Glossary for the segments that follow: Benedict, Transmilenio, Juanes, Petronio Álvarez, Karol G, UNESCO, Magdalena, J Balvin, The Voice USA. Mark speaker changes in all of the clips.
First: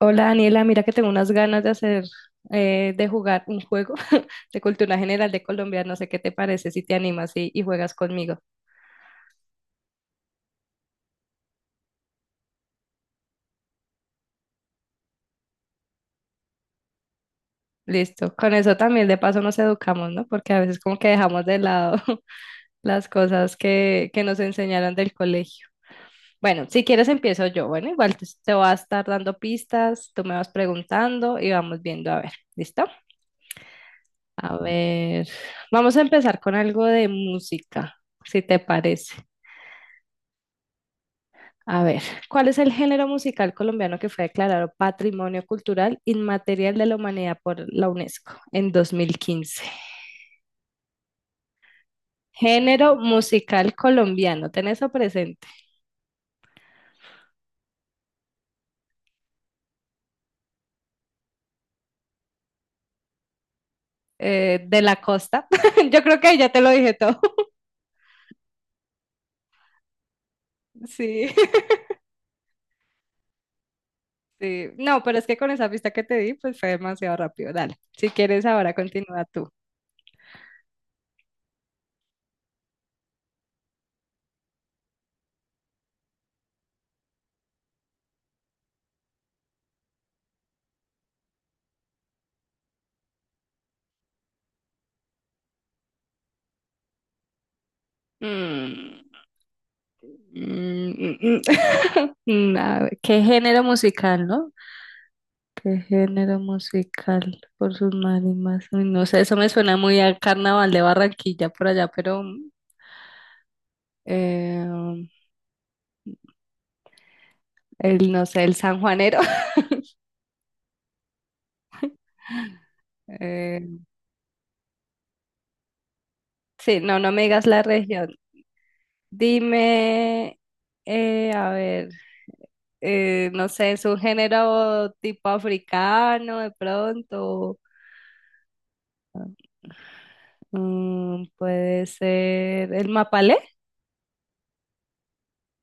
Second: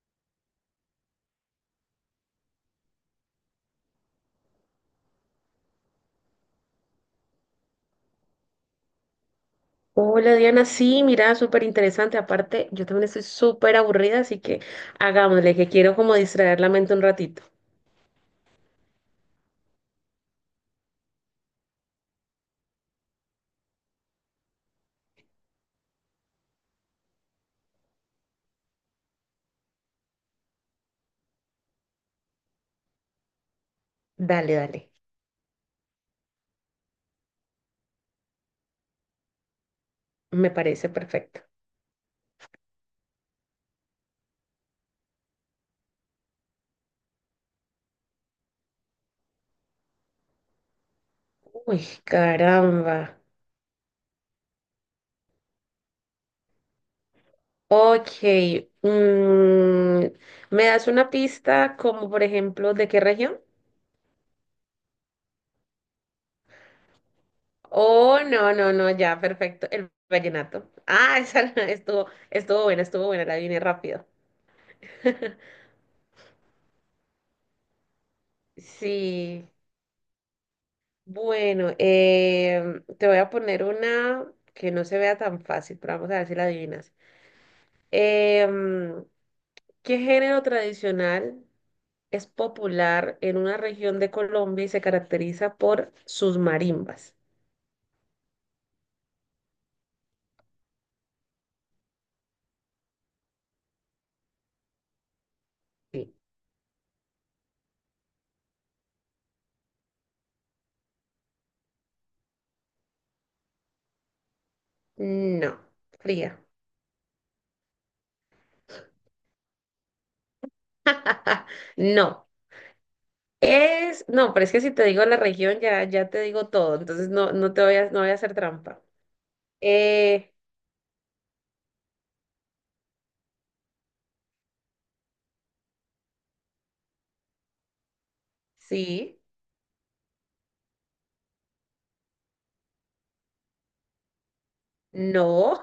Speaker 1: Hola Daniela, mira que tengo unas ganas de hacer, de jugar un juego de cultura general de Colombia. No sé qué te parece si te animas y juegas conmigo.
Speaker 2: Hola Diana, sí, mira, súper interesante. Aparte, yo también estoy súper aburrida, así que hagámosle, que quiero como distraer la mente un ratito.
Speaker 1: Listo. Con eso también de paso nos educamos, ¿no? Porque a veces como que dejamos de lado las cosas que nos enseñaron del colegio. Bueno, si quieres empiezo yo. Bueno, igual te voy a estar dando pistas, tú me vas preguntando y vamos viendo a ver. ¿Listo? A
Speaker 2: Dale, dale.
Speaker 1: ver, vamos a empezar con algo de música, si te parece.
Speaker 2: Me parece perfecto.
Speaker 1: A ver, ¿cuál es el género musical colombiano que fue declarado Patrimonio Cultural Inmaterial de la Humanidad por la UNESCO en 2015?
Speaker 2: Uy,
Speaker 1: Género
Speaker 2: caramba.
Speaker 1: musical colombiano, ¿tenés eso presente?
Speaker 2: Ok, mm, ¿me das una pista como por ejemplo de qué región?
Speaker 1: De la costa. Yo creo que ahí ya te lo dije todo.
Speaker 2: Oh, no, no, no, ya, perfecto. El vallenato. Ah,
Speaker 1: Sí,
Speaker 2: esa estuvo buena, la vine rápido.
Speaker 1: sí. No, pero es que con esa pista que te di, pues fue demasiado rápido. Dale, si quieres ahora continúa tú.
Speaker 2: Sí. Bueno, te voy a poner una que no se vea tan fácil, pero vamos a ver si la adivinas. Em, ¿qué género tradicional es popular en una región de Colombia y se caracteriza por sus marimbas?
Speaker 1: Mm, mm, mm, mm. Mm, a ver, ¿qué género musical, no? ¿Qué
Speaker 2: Sí.
Speaker 1: género musical por sus marimas? Uy, no sé, eso me suena muy al carnaval de Barranquilla por allá, pero eh,
Speaker 2: No, fría.
Speaker 1: no sé, el sanjuanero.
Speaker 2: No.
Speaker 1: Eh,
Speaker 2: No, pero es que si te digo la región ya, ya te digo todo,
Speaker 1: sí, no,
Speaker 2: entonces
Speaker 1: no me
Speaker 2: no,
Speaker 1: digas la
Speaker 2: no voy
Speaker 1: región.
Speaker 2: a hacer trampa. Eh,
Speaker 1: Dime, a ver, no sé, es un género tipo africano de pronto.
Speaker 2: sí,
Speaker 1: Mm, puede ser el mapalé.
Speaker 2: no.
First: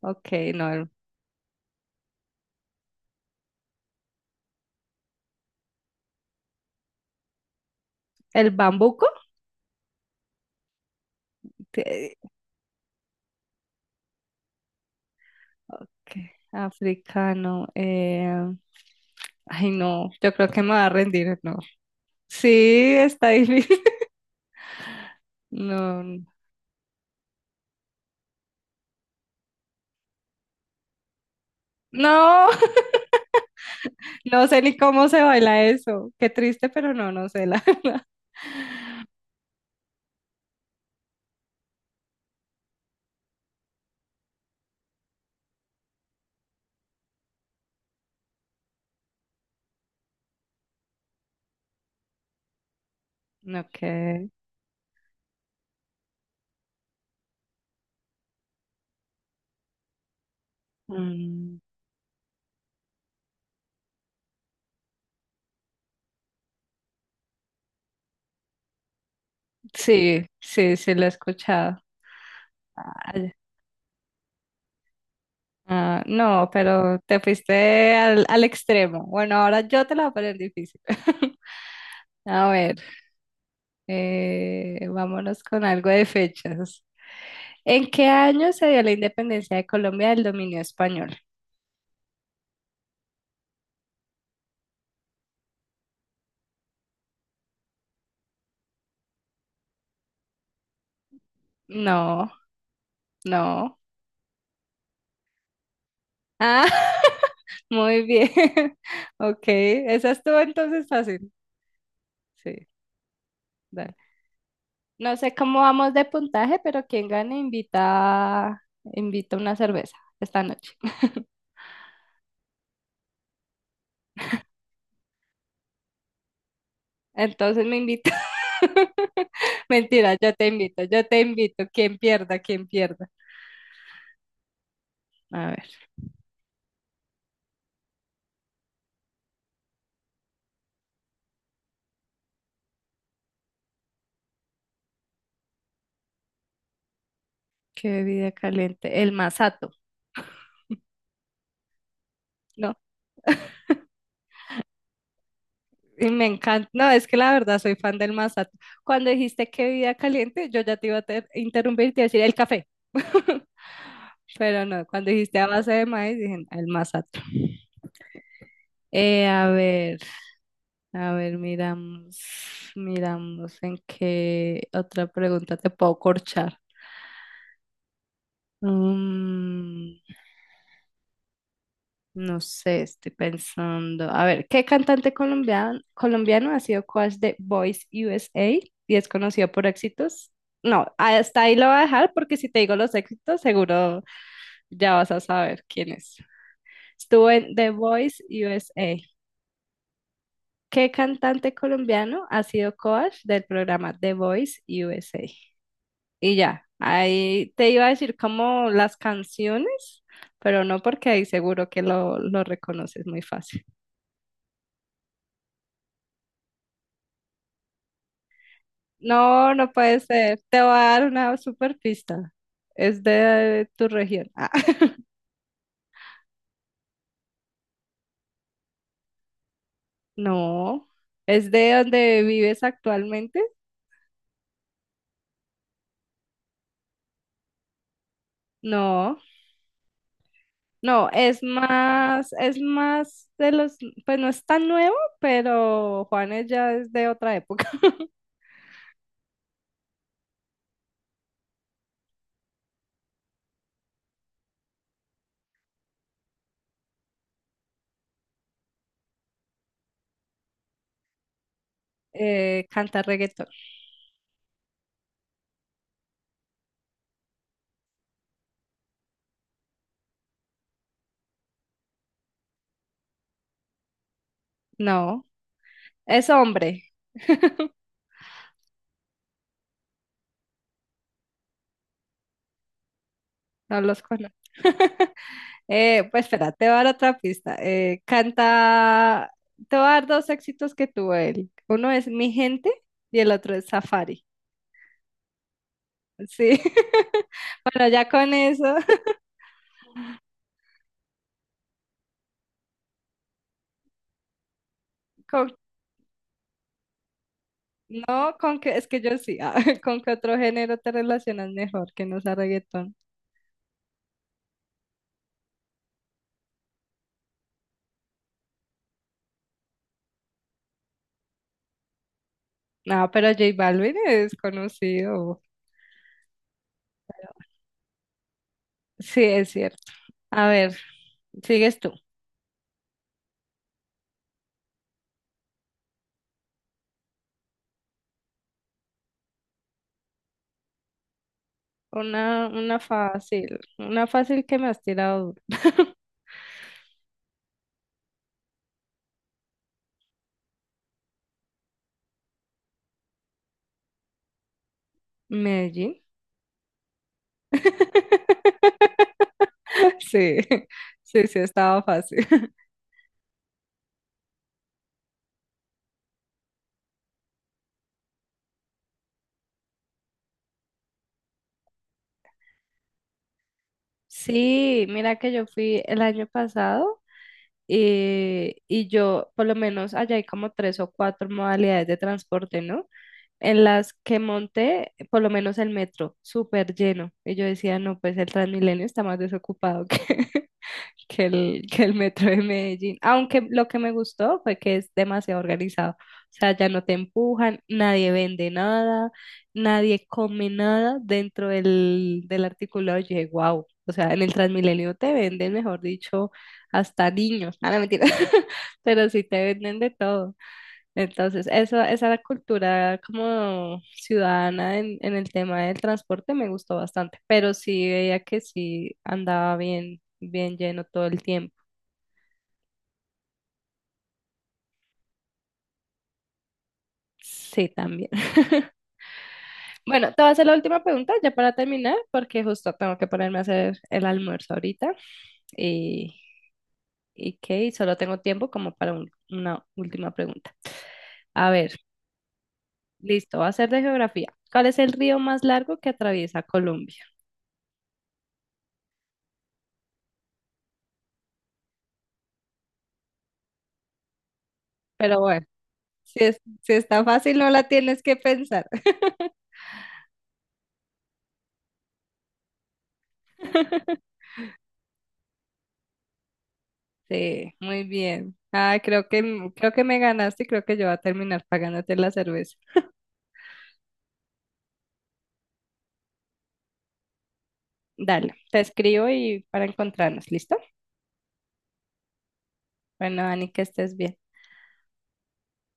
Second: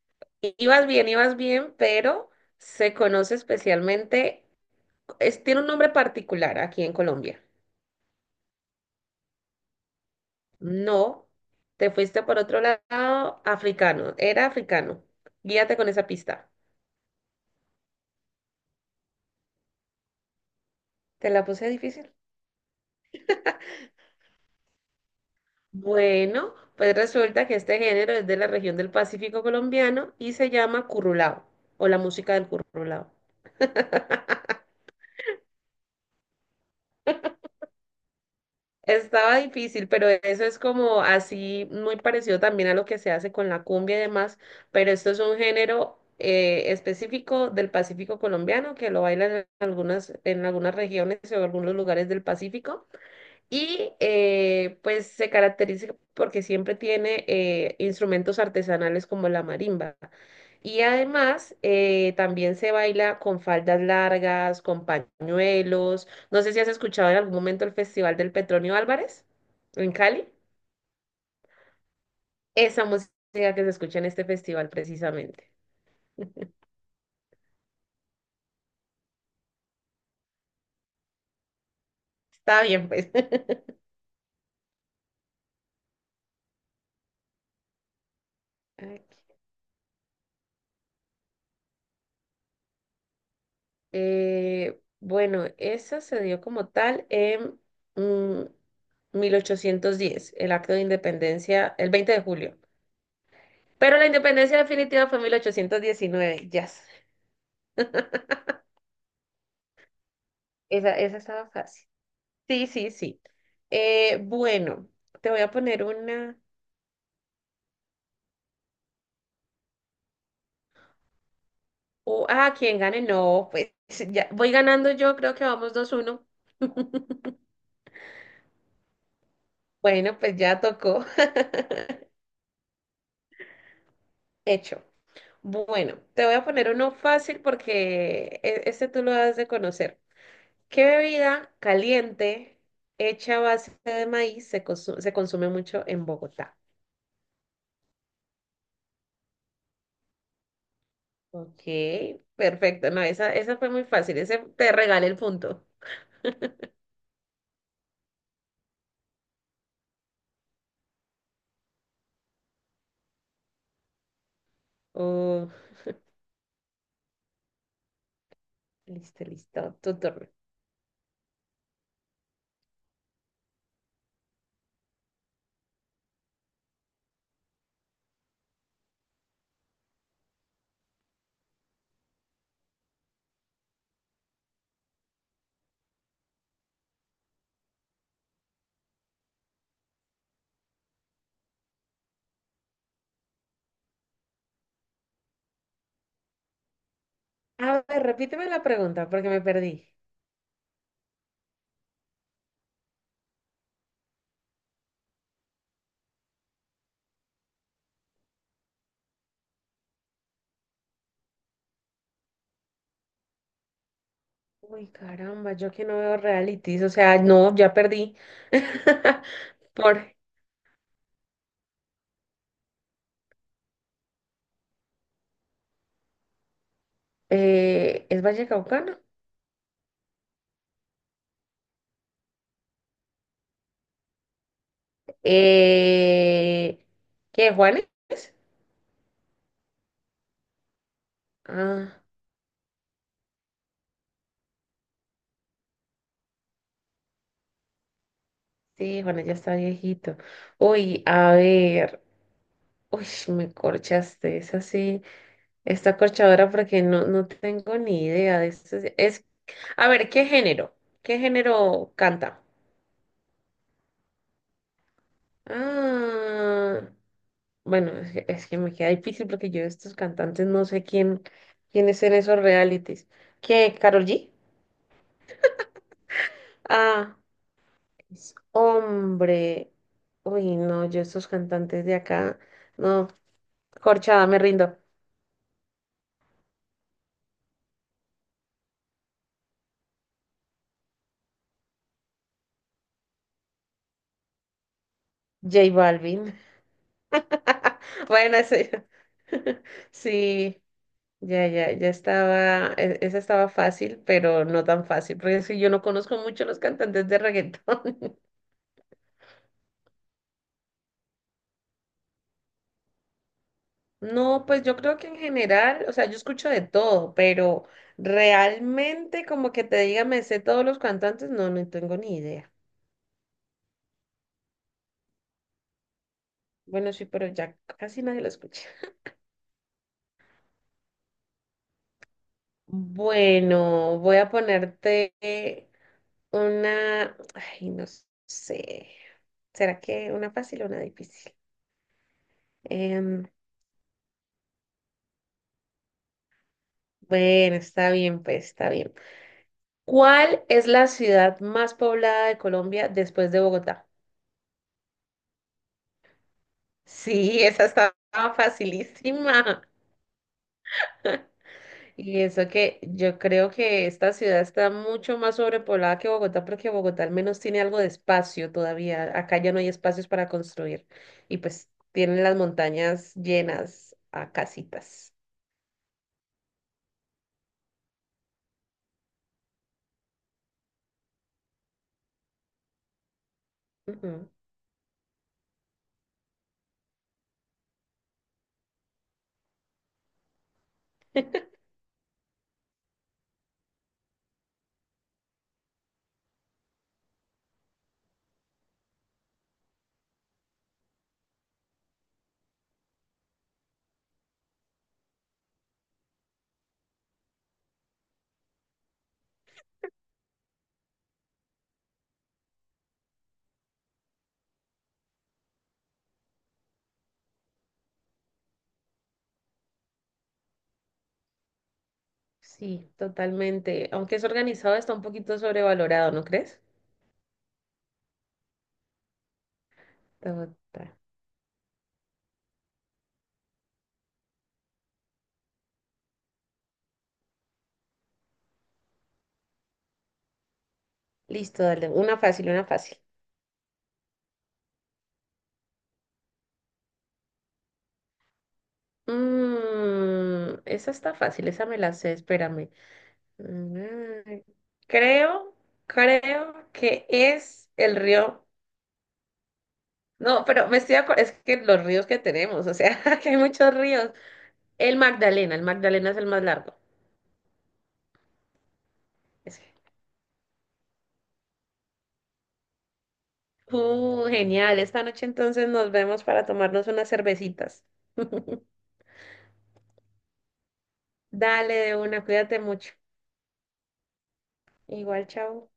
Speaker 1: Ok, no,
Speaker 2: Ibas bien, pero se conoce especialmente, tiene un nombre particular aquí en Colombia.
Speaker 1: el bambuco.
Speaker 2: No, te fuiste por otro lado, africano, era africano. Guíate con esa
Speaker 1: Que-
Speaker 2: pista.
Speaker 1: africano. No, yo creo que me va a
Speaker 2: ¿Te
Speaker 1: rendir,
Speaker 2: la
Speaker 1: no.
Speaker 2: puse difícil?
Speaker 1: Sí, está difícil. No,
Speaker 2: Bueno, pues resulta que este género es de la región del Pacífico colombiano y se llama currulao o la música
Speaker 1: no,
Speaker 2: del currulao.
Speaker 1: no sé ni cómo se baila eso. Qué triste, pero no, no sé la verdad.
Speaker 2: Estaba difícil, pero eso es como así, muy parecido también a lo que se hace con la cumbia y demás, pero esto es un género específico del Pacífico colombiano que lo bailan en algunas regiones o algunos lugares del Pacífico.
Speaker 1: Ok.
Speaker 2: Y pues se caracteriza porque siempre tiene instrumentos artesanales como la marimba. Y además
Speaker 1: Mm,
Speaker 2: también se baila con faldas largas, con pañuelos. No sé si has escuchado en algún momento el Festival del Petronio Álvarez en
Speaker 1: sí,
Speaker 2: Cali.
Speaker 1: sí, sí lo he escuchado.
Speaker 2: Esa música
Speaker 1: Ay,
Speaker 2: que se escucha en este festival precisamente.
Speaker 1: no, pero te fuiste al extremo. Bueno, ahora yo te la voy a poner difícil. A
Speaker 2: Está
Speaker 1: ver.
Speaker 2: bien, pues.
Speaker 1: Vámonos con algo de fechas. ¿En qué año se dio la
Speaker 2: Ay.
Speaker 1: independencia de Colombia del dominio español?
Speaker 2: Bueno, esa se dio como tal en... mm, 1810, el acto de independencia, el 20 de
Speaker 1: No,
Speaker 2: julio.
Speaker 1: no.
Speaker 2: Pero la independencia definitiva fue en 1819, ya.
Speaker 1: Ah,
Speaker 2: Yes.
Speaker 1: muy bien. Ok, esa estuvo entonces
Speaker 2: Esa
Speaker 1: fácil.
Speaker 2: estaba fácil. Sí,
Speaker 1: Sí,
Speaker 2: sí, sí.
Speaker 1: dale.
Speaker 2: Bueno,
Speaker 1: No
Speaker 2: te
Speaker 1: sé
Speaker 2: voy a
Speaker 1: cómo
Speaker 2: poner
Speaker 1: vamos de
Speaker 2: una.
Speaker 1: puntaje, pero quien gane invita, invita una cerveza esta noche.
Speaker 2: O quién gane, no, pues, ya voy ganando yo, creo que vamos 2-1.
Speaker 1: Entonces me invita. Mentira,
Speaker 2: Bueno,
Speaker 1: yo
Speaker 2: pues
Speaker 1: te
Speaker 2: ya
Speaker 1: invito,
Speaker 2: tocó.
Speaker 1: yo te invito. Quien pierda, quien pierda.
Speaker 2: Hecho.
Speaker 1: A ver.
Speaker 2: Bueno, te voy a poner uno fácil porque este tú lo has de conocer. ¿Qué bebida caliente hecha a base de maíz se consume mucho en Bogotá?
Speaker 1: Qué bebida caliente. El masato,
Speaker 2: Ok,
Speaker 1: ¿no?
Speaker 2: perfecto. No, esa fue muy fácil. Ese te regalé el punto.
Speaker 1: Y me encanta. No, es que la verdad soy fan del masato. Cuando dijiste qué bebida caliente, yo ya te iba a interrumpir y te iba a decir el café. Pero no, cuando dijiste a
Speaker 2: Oh,
Speaker 1: base de maíz, dije "No, el masato".
Speaker 2: listo,
Speaker 1: Eh, a
Speaker 2: listo. Tu
Speaker 1: ver,
Speaker 2: turno.
Speaker 1: a ver, miramos, miramos en qué otra pregunta te puedo corchar. Mm, no sé, estoy pensando. A ver, ¿qué cantante colombiano ha sido coach de Voice USA y es conocido por éxitos? No, hasta ahí lo voy a dejar porque si te digo los éxitos, seguro ya vas a saber quién es. Estuvo en
Speaker 2: A
Speaker 1: The
Speaker 2: ver,
Speaker 1: Voice
Speaker 2: repíteme la
Speaker 1: USA.
Speaker 2: pregunta porque me perdí.
Speaker 1: ¿Qué cantante colombiano ha sido coach del programa The Voice USA? Y ya, ahí te iba a decir como las canciones, pero no porque ahí seguro que lo reconoces muy fácil.
Speaker 2: Uy, caramba, yo que no veo realities. O sea, no, ya perdí.
Speaker 1: No, no puede
Speaker 2: Por,
Speaker 1: ser. Te voy a dar una super pista. Es de tu región. Ah,
Speaker 2: ¿es Vallecaucano?
Speaker 1: no. ¿Es de donde vives actualmente?
Speaker 2: Eh, ¿Qué, Juanes?
Speaker 1: No. No,
Speaker 2: Ah.
Speaker 1: es más de los, pues no es tan nuevo, pero Juanes ya es de otra época.
Speaker 2: Sí, bueno, ya está viejito. Uy, a ver. Uy, me corchaste. Es así, esta corchadora porque no, no tengo ni idea de esto. A ver, ¿qué género? ¿Qué género canta?
Speaker 1: Canta reggaetón.
Speaker 2: Ah, bueno, es que me queda difícil porque yo de estos cantantes no sé quién es en esos realities. ¿Qué, Karol G?
Speaker 1: No. Es hombre.
Speaker 2: Ah, es hombre. Uy, no, yo estos cantantes de acá, no,
Speaker 1: No los
Speaker 2: corchada,
Speaker 1: conozco.
Speaker 2: me rindo.
Speaker 1: Pues espera, te voy a dar otra pista. Te voy a dar dos éxitos que tuvo él. Uno es Mi Gente y el otro es Safari.
Speaker 2: J Balvin.
Speaker 1: Sí. Bueno, ya con
Speaker 2: Bueno, eso.
Speaker 1: eso,
Speaker 2: Sí, ya, ya, ya esa estaba fácil, pero no tan fácil, porque es
Speaker 1: con,
Speaker 2: que yo no conozco mucho los cantantes de reggaetón.
Speaker 1: no, con que, es que yo sí, ah, con qué otro género te relacionas mejor que no sea reggaetón.
Speaker 2: No, pues yo creo que en general, o sea, yo escucho de todo, pero realmente como que te diga, me sé todos los cantantes, no, no tengo ni idea.
Speaker 1: No, pero J Balvin es conocido.
Speaker 2: Bueno, sí, pero ya casi nadie lo escucha.
Speaker 1: Sí, es cierto. A ver, sigues tú.
Speaker 2: Bueno, voy a ponerte una, ay, no sé. ¿Será que una fácil o una difícil? Em,
Speaker 1: Una fácil que me has tirado duro.
Speaker 2: bueno, está bien, pues está bien. ¿Cuál es la ciudad más poblada de Colombia después de Bogotá?
Speaker 1: Medellín.
Speaker 2: Sí, esa estaba facilísima.
Speaker 1: Sí, sí, sí, estaba fácil.
Speaker 2: Y eso que yo creo que esta ciudad está mucho más sobrepoblada que Bogotá, porque Bogotá al menos tiene algo de espacio todavía. Acá ya no hay espacios para construir. Y pues tienen las montañas llenas a
Speaker 1: Sí,
Speaker 2: casitas.
Speaker 1: mira que yo fui el año pasado y yo, por lo menos allá hay como tres o cuatro modalidades de transporte, ¿no? En las que
Speaker 2: Ujú.
Speaker 1: monté, por lo menos el metro, súper lleno. Y yo decía, no, pues el Transmilenio está más desocupado que que el metro de Medellín. Aunque lo que me gustó fue que es demasiado organizado. O sea, ya no te empujan, nadie vende nada, nadie come nada dentro del articulado. Yo dije, wow. O sea, en el Transmilenio te venden, mejor dicho, hasta niños. Ah, no, mentira. Pero sí te venden de todo. Entonces, eso, esa cultura como ciudadana en el tema del transporte me gustó bastante, pero sí veía que sí andaba bien, bien lleno todo el tiempo.
Speaker 2: Sí, totalmente. Aunque es organizado, está un poquito sobrevalorado, ¿no crees?
Speaker 1: Sí, también. Bueno, te voy
Speaker 2: Ta,
Speaker 1: a hacer la última
Speaker 2: ta.
Speaker 1: pregunta ya para terminar, porque justo tengo que ponerme a hacer el almuerzo ahorita y, y que solo tengo tiempo como para una última pregunta. A
Speaker 2: Listo,
Speaker 1: ver,
Speaker 2: dale. Una fácil, una fácil.
Speaker 1: listo, va a ser de geografía. ¿Cuál es el río más largo que atraviesa Colombia?
Speaker 2: Esa está fácil, esa me la sé, espérame. Mm,
Speaker 1: Pero bueno.
Speaker 2: Creo,
Speaker 1: Si,
Speaker 2: creo
Speaker 1: si está
Speaker 2: que
Speaker 1: fácil, no la
Speaker 2: es el
Speaker 1: tienes que
Speaker 2: río.
Speaker 1: pensar.
Speaker 2: No, pero me estoy acordando, es que los ríos que tenemos, o sea, que hay muchos ríos. El Magdalena es el más largo.
Speaker 1: Sí, muy bien. Ah, creo que,
Speaker 2: Ese.
Speaker 1: creo que me ganaste y creo que yo voy a terminar pagándote la cerveza.
Speaker 2: Genial. Esta noche entonces nos vemos para tomarnos unas cervecitas.
Speaker 1: Dale, te escribo y para encontrarnos, ¿listo?
Speaker 2: Dale de una, cuídate mucho.
Speaker 1: Bueno, Ani, que estés bien.
Speaker 2: Igual, chao.